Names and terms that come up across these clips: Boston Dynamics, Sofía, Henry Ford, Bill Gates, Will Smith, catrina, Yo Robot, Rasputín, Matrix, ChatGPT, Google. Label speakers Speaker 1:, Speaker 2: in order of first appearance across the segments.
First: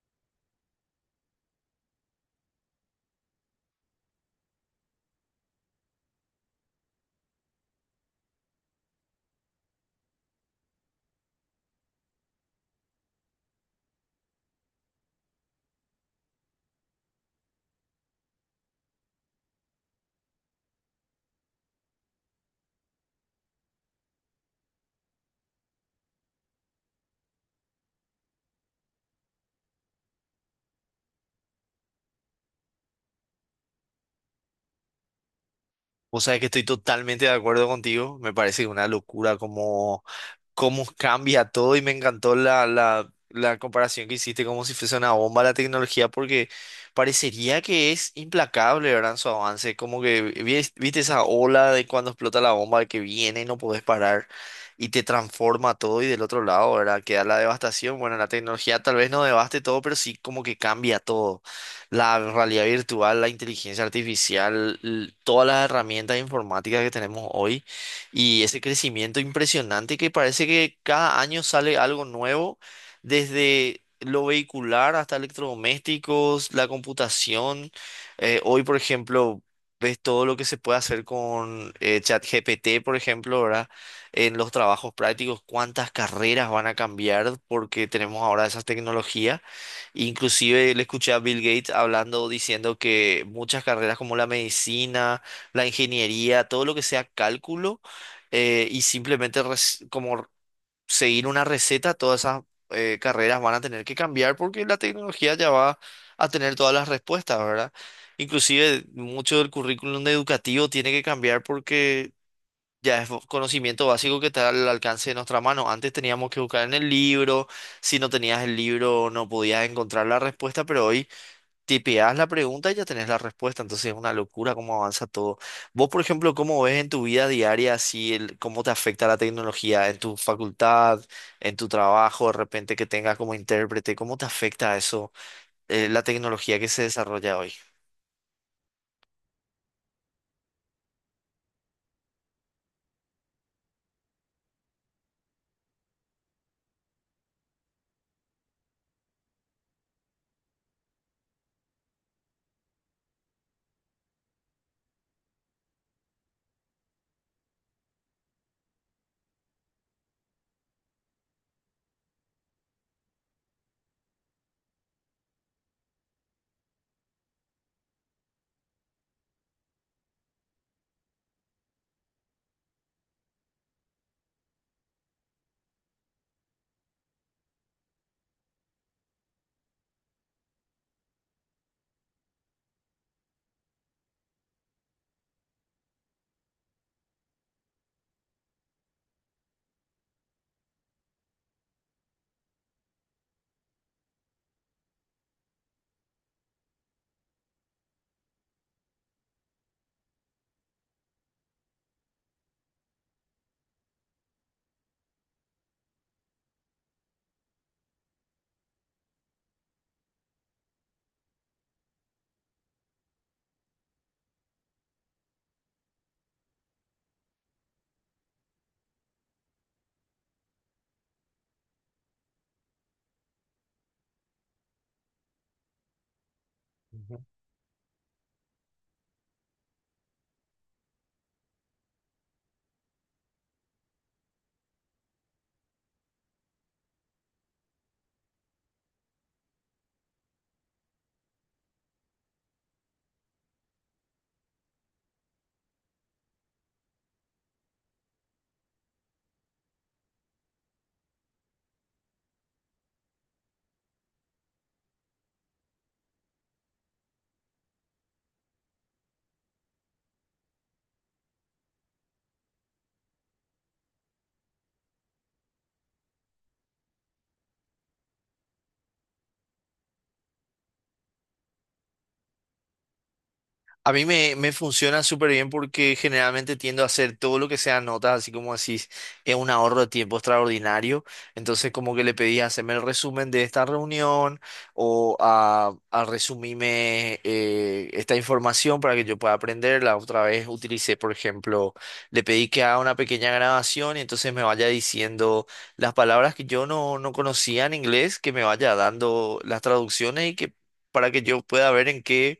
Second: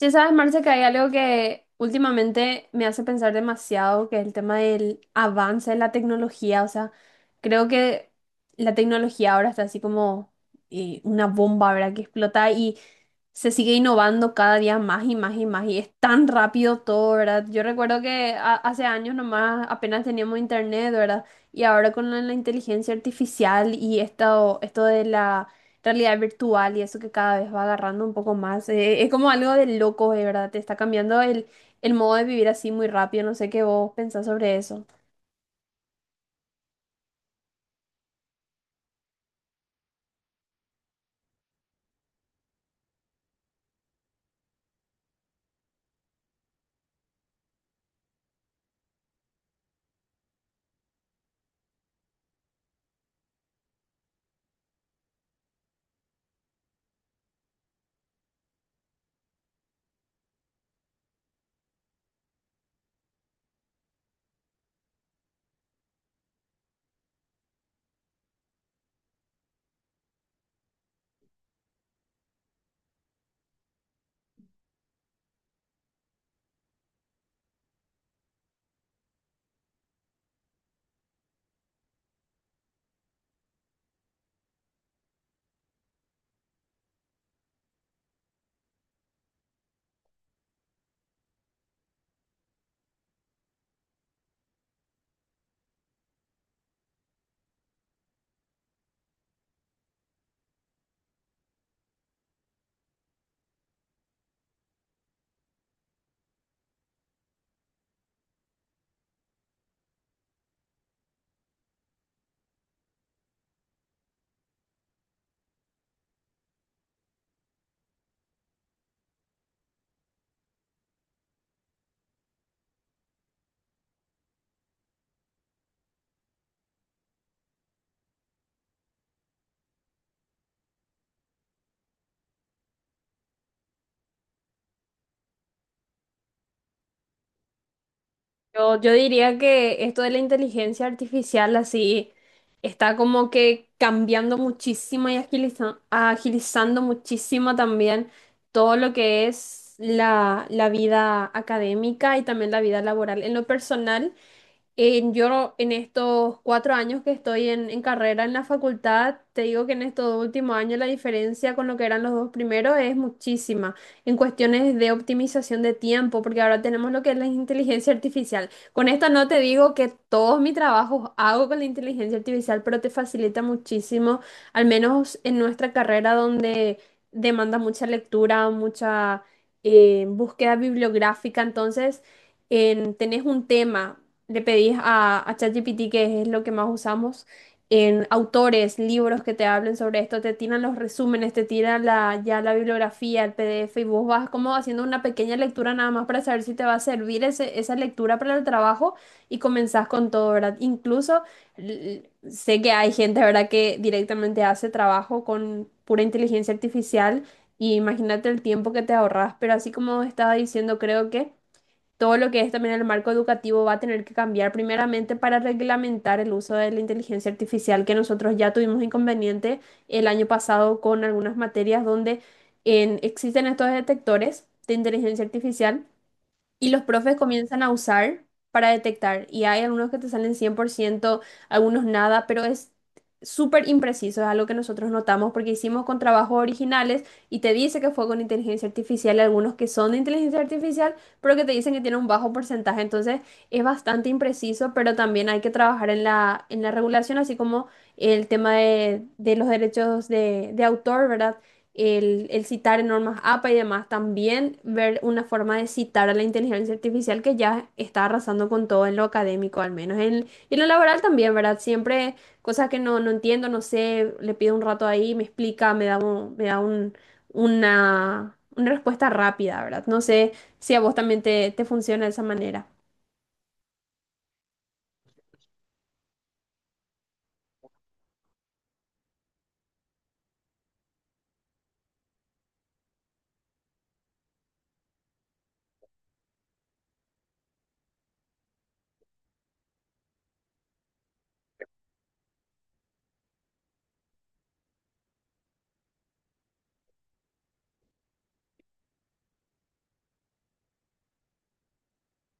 Speaker 1: Ya sabes, Marce, que hay algo que últimamente me hace pensar demasiado, que es el tema del avance de la tecnología. O sea, creo que la tecnología ahora está así como una bomba, ¿verdad? Que explota y se sigue innovando cada día más y más y más. Y es tan rápido todo, ¿verdad? Yo recuerdo que hace años nomás apenas teníamos internet, ¿verdad? Y ahora con la inteligencia artificial y esto de la realidad virtual y eso que cada vez va agarrando un poco más. Eh, es como algo de loco, de verdad. Te está cambiando el modo de vivir así muy rápido. No sé qué vos pensás sobre eso.
Speaker 2: O sea, que estoy totalmente de acuerdo contigo. Me parece una locura como cómo cambia todo y me encantó la comparación que hiciste como si fuese una bomba la tecnología porque parecería que es implacable, ¿verdad? En su avance, como que viste esa ola de cuando explota la bomba que viene y no podés parar y te transforma todo y del otro lado, ¿verdad? Queda la devastación. Bueno, la tecnología tal vez no devaste todo, pero sí como que cambia todo. La realidad virtual, la inteligencia artificial, todas las herramientas informáticas que tenemos hoy y ese crecimiento impresionante que parece que cada año sale algo nuevo, desde lo vehicular hasta electrodomésticos, la computación. Hoy, por ejemplo, ves todo lo que se puede hacer con ChatGPT, por ejemplo, ¿verdad? En los trabajos prácticos, cuántas carreras van a cambiar porque tenemos ahora esas tecnologías. Inclusive le escuché a Bill Gates hablando, diciendo que muchas carreras como la medicina, la ingeniería, todo lo que sea cálculo, y simplemente como seguir una receta, todas esas carreras van a tener que cambiar porque la tecnología ya va a tener todas las respuestas, ¿verdad? Inclusive mucho del currículum educativo tiene que cambiar porque ya es conocimiento básico que está al alcance de nuestra mano. Antes teníamos que buscar en el libro, si no tenías el libro no podías encontrar la respuesta, pero hoy tipeás la pregunta y ya tenés la respuesta, entonces es una locura cómo avanza todo. Vos, por ejemplo, ¿cómo ves en tu vida diaria si el, cómo te afecta la tecnología en tu facultad, en tu trabajo, de repente que tengas como intérprete, cómo te afecta eso, la tecnología que se desarrolla hoy?
Speaker 1: Yo diría que esto de la inteligencia artificial así está como que cambiando muchísimo y agilizando muchísimo también todo lo que es la vida académica y también la vida laboral. En lo personal, En, yo no- en estos cuatro años que estoy en carrera en la facultad, te digo que en estos dos últimos años la diferencia con lo que eran los dos primeros es muchísima en cuestiones de optimización de tiempo, porque ahora tenemos lo que es la inteligencia artificial. Con esto no te digo que todos mis trabajos hago con la inteligencia artificial, pero te facilita muchísimo, al menos en nuestra carrera donde demanda mucha lectura, mucha búsqueda bibliográfica, entonces tenés un tema, le pedís a ChatGPT, que es lo que más usamos, en autores, libros que te hablen sobre esto, te tiran los resúmenes, te tiran la, ya la bibliografía, el PDF, y vos vas como haciendo una pequeña lectura nada más para saber si te va a servir esa lectura para el trabajo y comenzás con todo, ¿verdad? Incluso sé que hay gente, ¿verdad?, que directamente hace trabajo con pura inteligencia artificial. Y imagínate el tiempo que te ahorras, pero así como estaba diciendo, creo que todo lo que es también el marco educativo va a tener que cambiar primeramente para reglamentar el uso de la inteligencia artificial, que nosotros ya tuvimos inconveniente el año pasado con algunas materias donde existen estos detectores de inteligencia artificial y los profes comienzan a usar para detectar. Y hay algunos que te salen cien por ciento, algunos nada, pero es súper impreciso. Es algo que nosotros notamos porque hicimos con trabajos originales y te dice que fue con inteligencia artificial, y algunos que son de inteligencia artificial, pero que te dicen que tiene un bajo porcentaje. Entonces es bastante impreciso, pero también hay que trabajar en en la regulación, así como el tema de los derechos de autor, ¿verdad? El citar en normas APA y demás, también ver una forma de citar a la inteligencia artificial que ya está arrasando con todo en lo académico, al menos en, y en lo laboral también, ¿verdad? Siempre cosas que no, no entiendo, no sé, le pido un rato ahí, me explica, una respuesta rápida, ¿verdad? No sé si a vos también te funciona de esa manera.
Speaker 2: A mí me funciona súper bien porque generalmente tiendo a hacer todo lo que sea notas, así como decís, es un ahorro de tiempo extraordinario. Entonces, como que le pedí hacerme el resumen de esta reunión o a resumirme esta información para que yo pueda aprenderla. Otra vez utilicé, por ejemplo, le pedí que haga una pequeña grabación y entonces me vaya diciendo las palabras que yo no conocía en inglés, que me vaya dando las traducciones y que para que yo pueda ver en qué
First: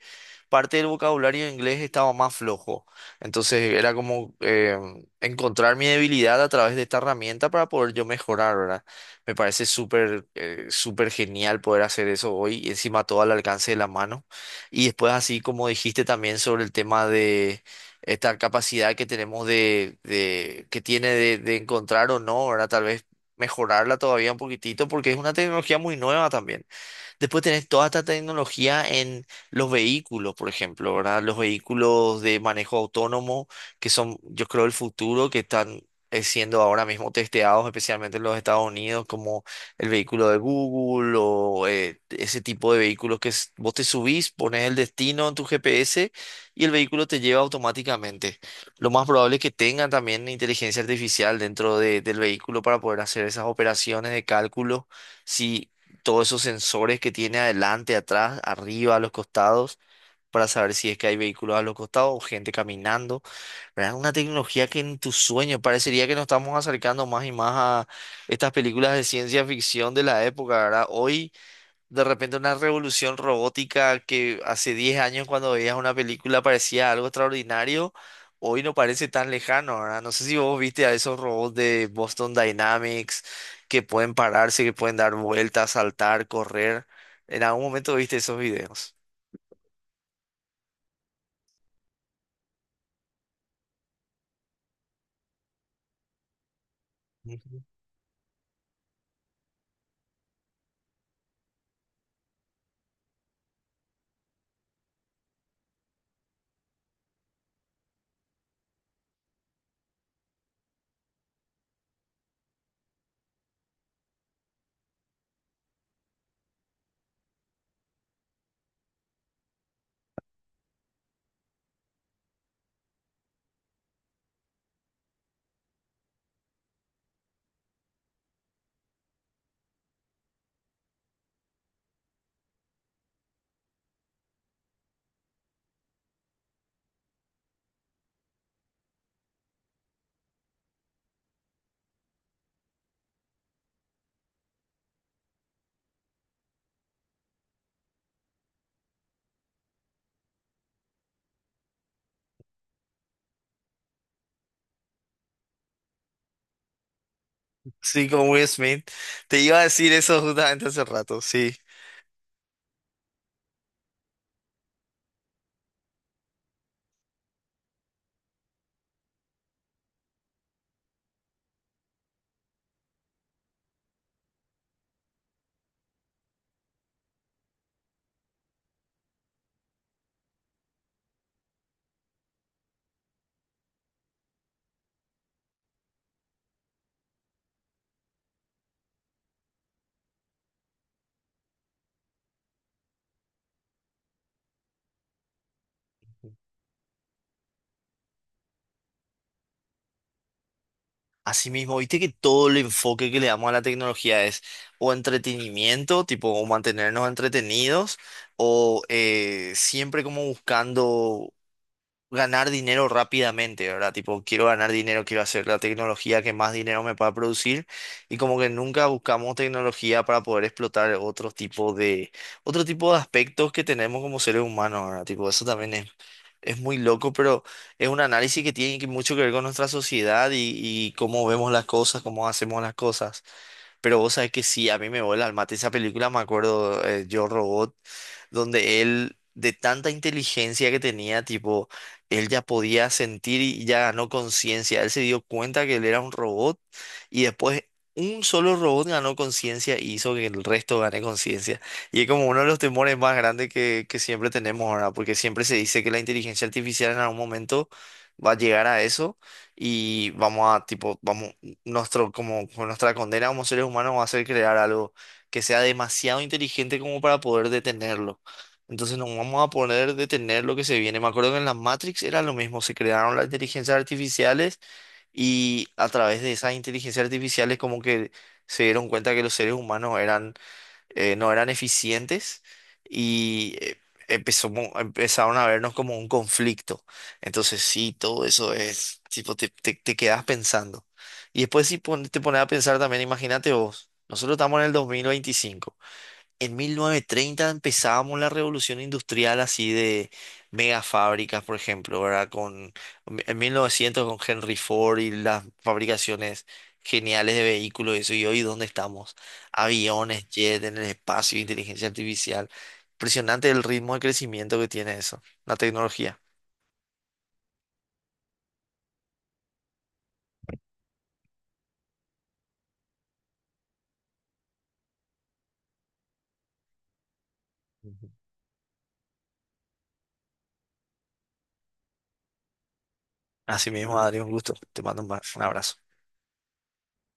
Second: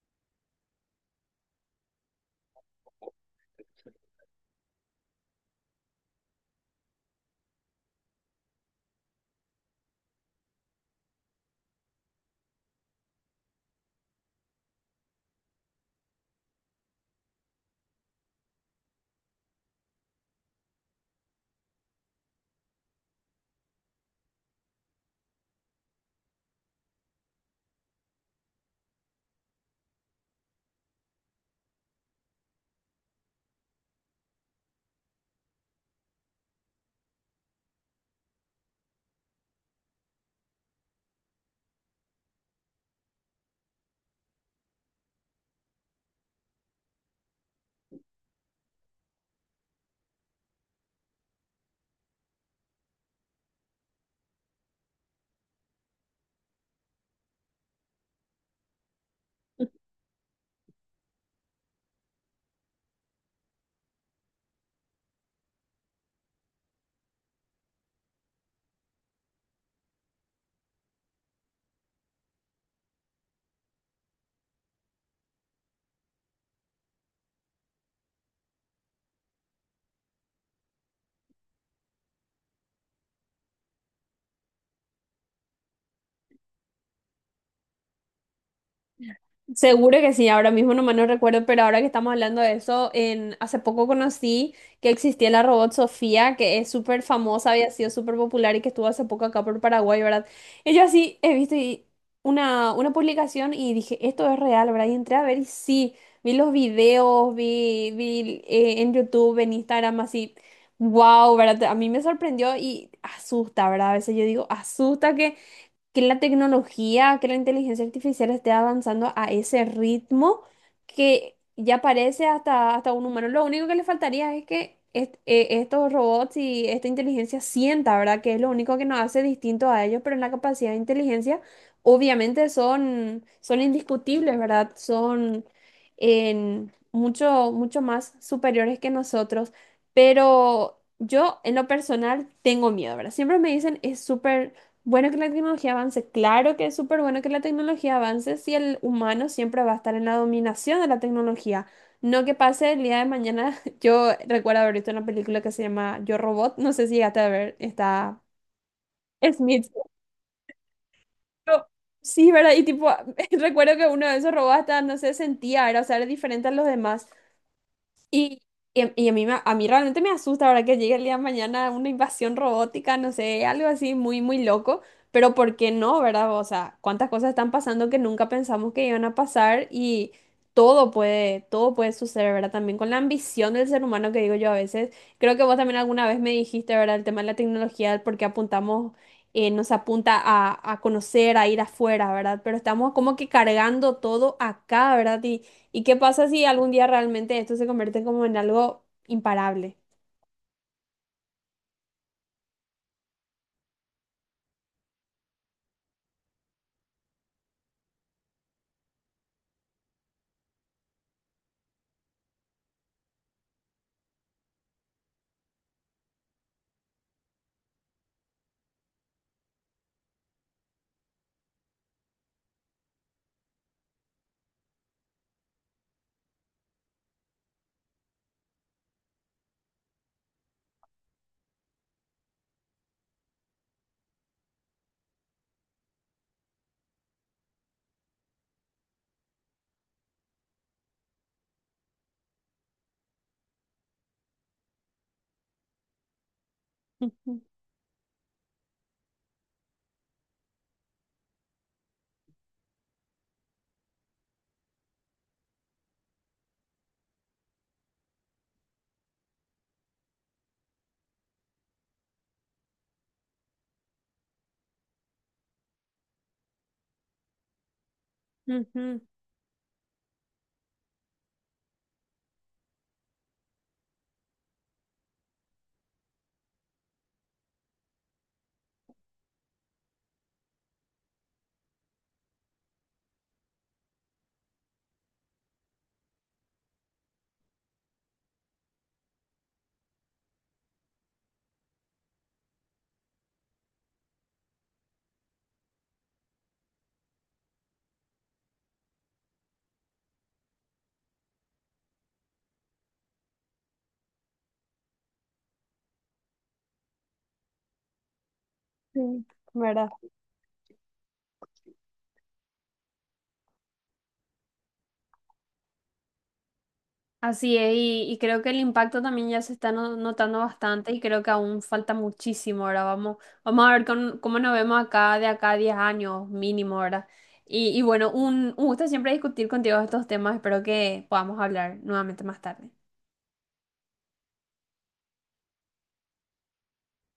Speaker 2: parte del vocabulario en inglés estaba más flojo. Entonces era como encontrar mi debilidad a través de esta herramienta para poder yo mejorar, ¿verdad? Me parece súper, súper genial poder hacer eso hoy y encima todo al alcance de la mano. Y después así como dijiste también sobre el tema de esta capacidad que tenemos de que tiene de encontrar o no, ¿verdad? Tal vez mejorarla todavía un poquitito porque es una tecnología muy nueva también. Después tenés toda esta tecnología en los vehículos, por ejemplo, ¿verdad? Los vehículos de manejo autónomo, que son, yo creo, el futuro, que están siendo ahora mismo testeados, especialmente en los Estados Unidos, como el vehículo de Google o ese tipo de vehículos que vos te subís, pones el destino en tu GPS y el vehículo te lleva automáticamente. Lo más probable es que tengan también inteligencia artificial dentro del vehículo para poder hacer esas operaciones de cálculo si todos esos sensores que tiene adelante, atrás, arriba, a los costados, para saber si es que hay vehículos a los costados o gente caminando. ¿Verdad? Una tecnología que en tus sueños parecería que nos estamos acercando más y más a estas películas de ciencia ficción de la época, ¿verdad? Hoy de repente una revolución robótica que hace 10 años cuando veías una película parecía algo extraordinario, hoy no parece tan lejano, ¿verdad? No sé si vos viste a esos robots de Boston Dynamics que pueden pararse, que pueden dar vueltas, saltar, correr. En algún momento viste esos videos.
Speaker 1: Seguro que sí, ahora mismo nomás no recuerdo, pero ahora que estamos hablando de eso, hace poco conocí que existía la robot Sofía, que es súper famosa,
Speaker 2: Ujú.
Speaker 1: había sido súper popular y que estuvo hace poco acá por Paraguay, ¿verdad? Y yo así he visto una publicación y dije, esto es real, ¿verdad? Y entré a ver y sí, vi los videos, vi en YouTube, en Instagram, así, wow, ¿verdad? A mí me sorprendió y asusta, ¿verdad? A veces yo digo, asusta que la tecnología, que la inteligencia artificial esté avanzando a ese ritmo que ya parece hasta, hasta un humano. Lo único que le faltaría es que estos robots y esta inteligencia sienta, ¿verdad? Que es lo único que nos hace distinto a ellos, pero en la capacidad de inteligencia, obviamente son, son indiscutibles, ¿verdad? Son en mucho, mucho más superiores que nosotros, pero... Yo, en lo personal, tengo miedo, ¿verdad? Siempre me dicen, es súper bueno que la tecnología avance, claro que es súper bueno que la tecnología avance si el humano siempre va a estar en la dominación de la tecnología. No que pase el día de mañana. Yo recuerdo haber visto una película que se llama Yo Robot, no sé si llegaste a ver,
Speaker 2: Sí,
Speaker 1: está
Speaker 2: con Will Smith. Te iba a
Speaker 1: Smith.
Speaker 2: decir eso justamente hace rato, sí.
Speaker 1: Yo- sí, ¿verdad? Y tipo, recuerdo que uno de esos robots hasta, no sé, sentía, era, o sea, era diferente a los demás. Y, y a mí, a mí realmente me asusta, verdad, que llegue el día de mañana una invasión robótica, no sé, algo así muy, muy loco, pero ¿por qué no, verdad? O sea, cuántas cosas están pasando que nunca pensamos que iban a pasar y todo puede suceder, ¿verdad? También con la ambición del ser humano que digo yo a veces. Creo que vos también alguna vez me dijiste, ¿verdad? El tema de la tecnología, el por qué apuntamos, nos apunta a conocer, a ir afuera, ¿verdad? Pero estamos como que cargando todo acá, ¿verdad? Y ¿y qué pasa si algún día realmente esto se convierte como en algo imparable?
Speaker 2: Asimismo, viste que todo el enfoque que le damos a la tecnología es o entretenimiento, tipo o mantenernos entretenidos, o siempre como buscando ganar dinero rápidamente, ¿verdad? Tipo, quiero ganar dinero, quiero hacer la tecnología que más dinero me pueda producir, y como que nunca buscamos tecnología para poder explotar otro tipo de aspectos que tenemos como seres humanos, ¿verdad? Tipo, eso también es muy loco, pero es un análisis que tiene que mucho que ver con nuestra sociedad y cómo vemos las cosas, cómo hacemos las cosas. Pero vos sabés que sí, a mí me vuela al mate esa película, me acuerdo, Yo Robot, donde él, de tanta inteligencia que tenía, tipo, él ya podía sentir y ya ganó conciencia. Él se dio cuenta que él era un robot y
Speaker 1: Ujú,
Speaker 2: después un solo robot ganó conciencia y hizo que el resto gane conciencia. Y es como uno de los temores más grandes que siempre tenemos ahora, porque siempre se dice que la inteligencia artificial en algún momento va a llegar a eso y vamos a, tipo, vamos nuestro, como nuestra condena como seres humanos va a ser crear algo que sea demasiado inteligente como para poder detenerlo. Entonces
Speaker 1: ujú.
Speaker 2: no vamos a poder detener lo que se viene. Me acuerdo que en la Matrix era lo mismo, se crearon las inteligencias artificiales y a través de esas inteligencias artificiales como que se dieron cuenta que los seres humanos eran no eran eficientes y empezaron a vernos como un conflicto. Entonces sí, todo eso es, tipo, te quedas pensando. Y después si te pones a pensar también, imagínate vos, nosotros estamos en el 2025. En 1930 empezábamos la revolución industrial así de mega fábricas, por ejemplo, ¿verdad? En 1900 con Henry Ford y las fabricaciones geniales de vehículos y eso. Y hoy, ¿dónde estamos?
Speaker 1: Sí, ¿verdad?
Speaker 2: Aviones, jet en el espacio, inteligencia artificial. Impresionante el ritmo de crecimiento que tiene eso, la tecnología.
Speaker 1: Así es, y creo que el impacto también ya se está notando bastante y creo que aún falta muchísimo, ahora vamos a ver cómo nos vemos acá de acá a 10 años mínimo, ahora. Y
Speaker 2: Ujú.
Speaker 1: bueno, un gusto siempre discutir contigo estos temas, espero que podamos hablar nuevamente más tarde.
Speaker 2: Así mismo, Adri, un gusto. Te mando un abrazo.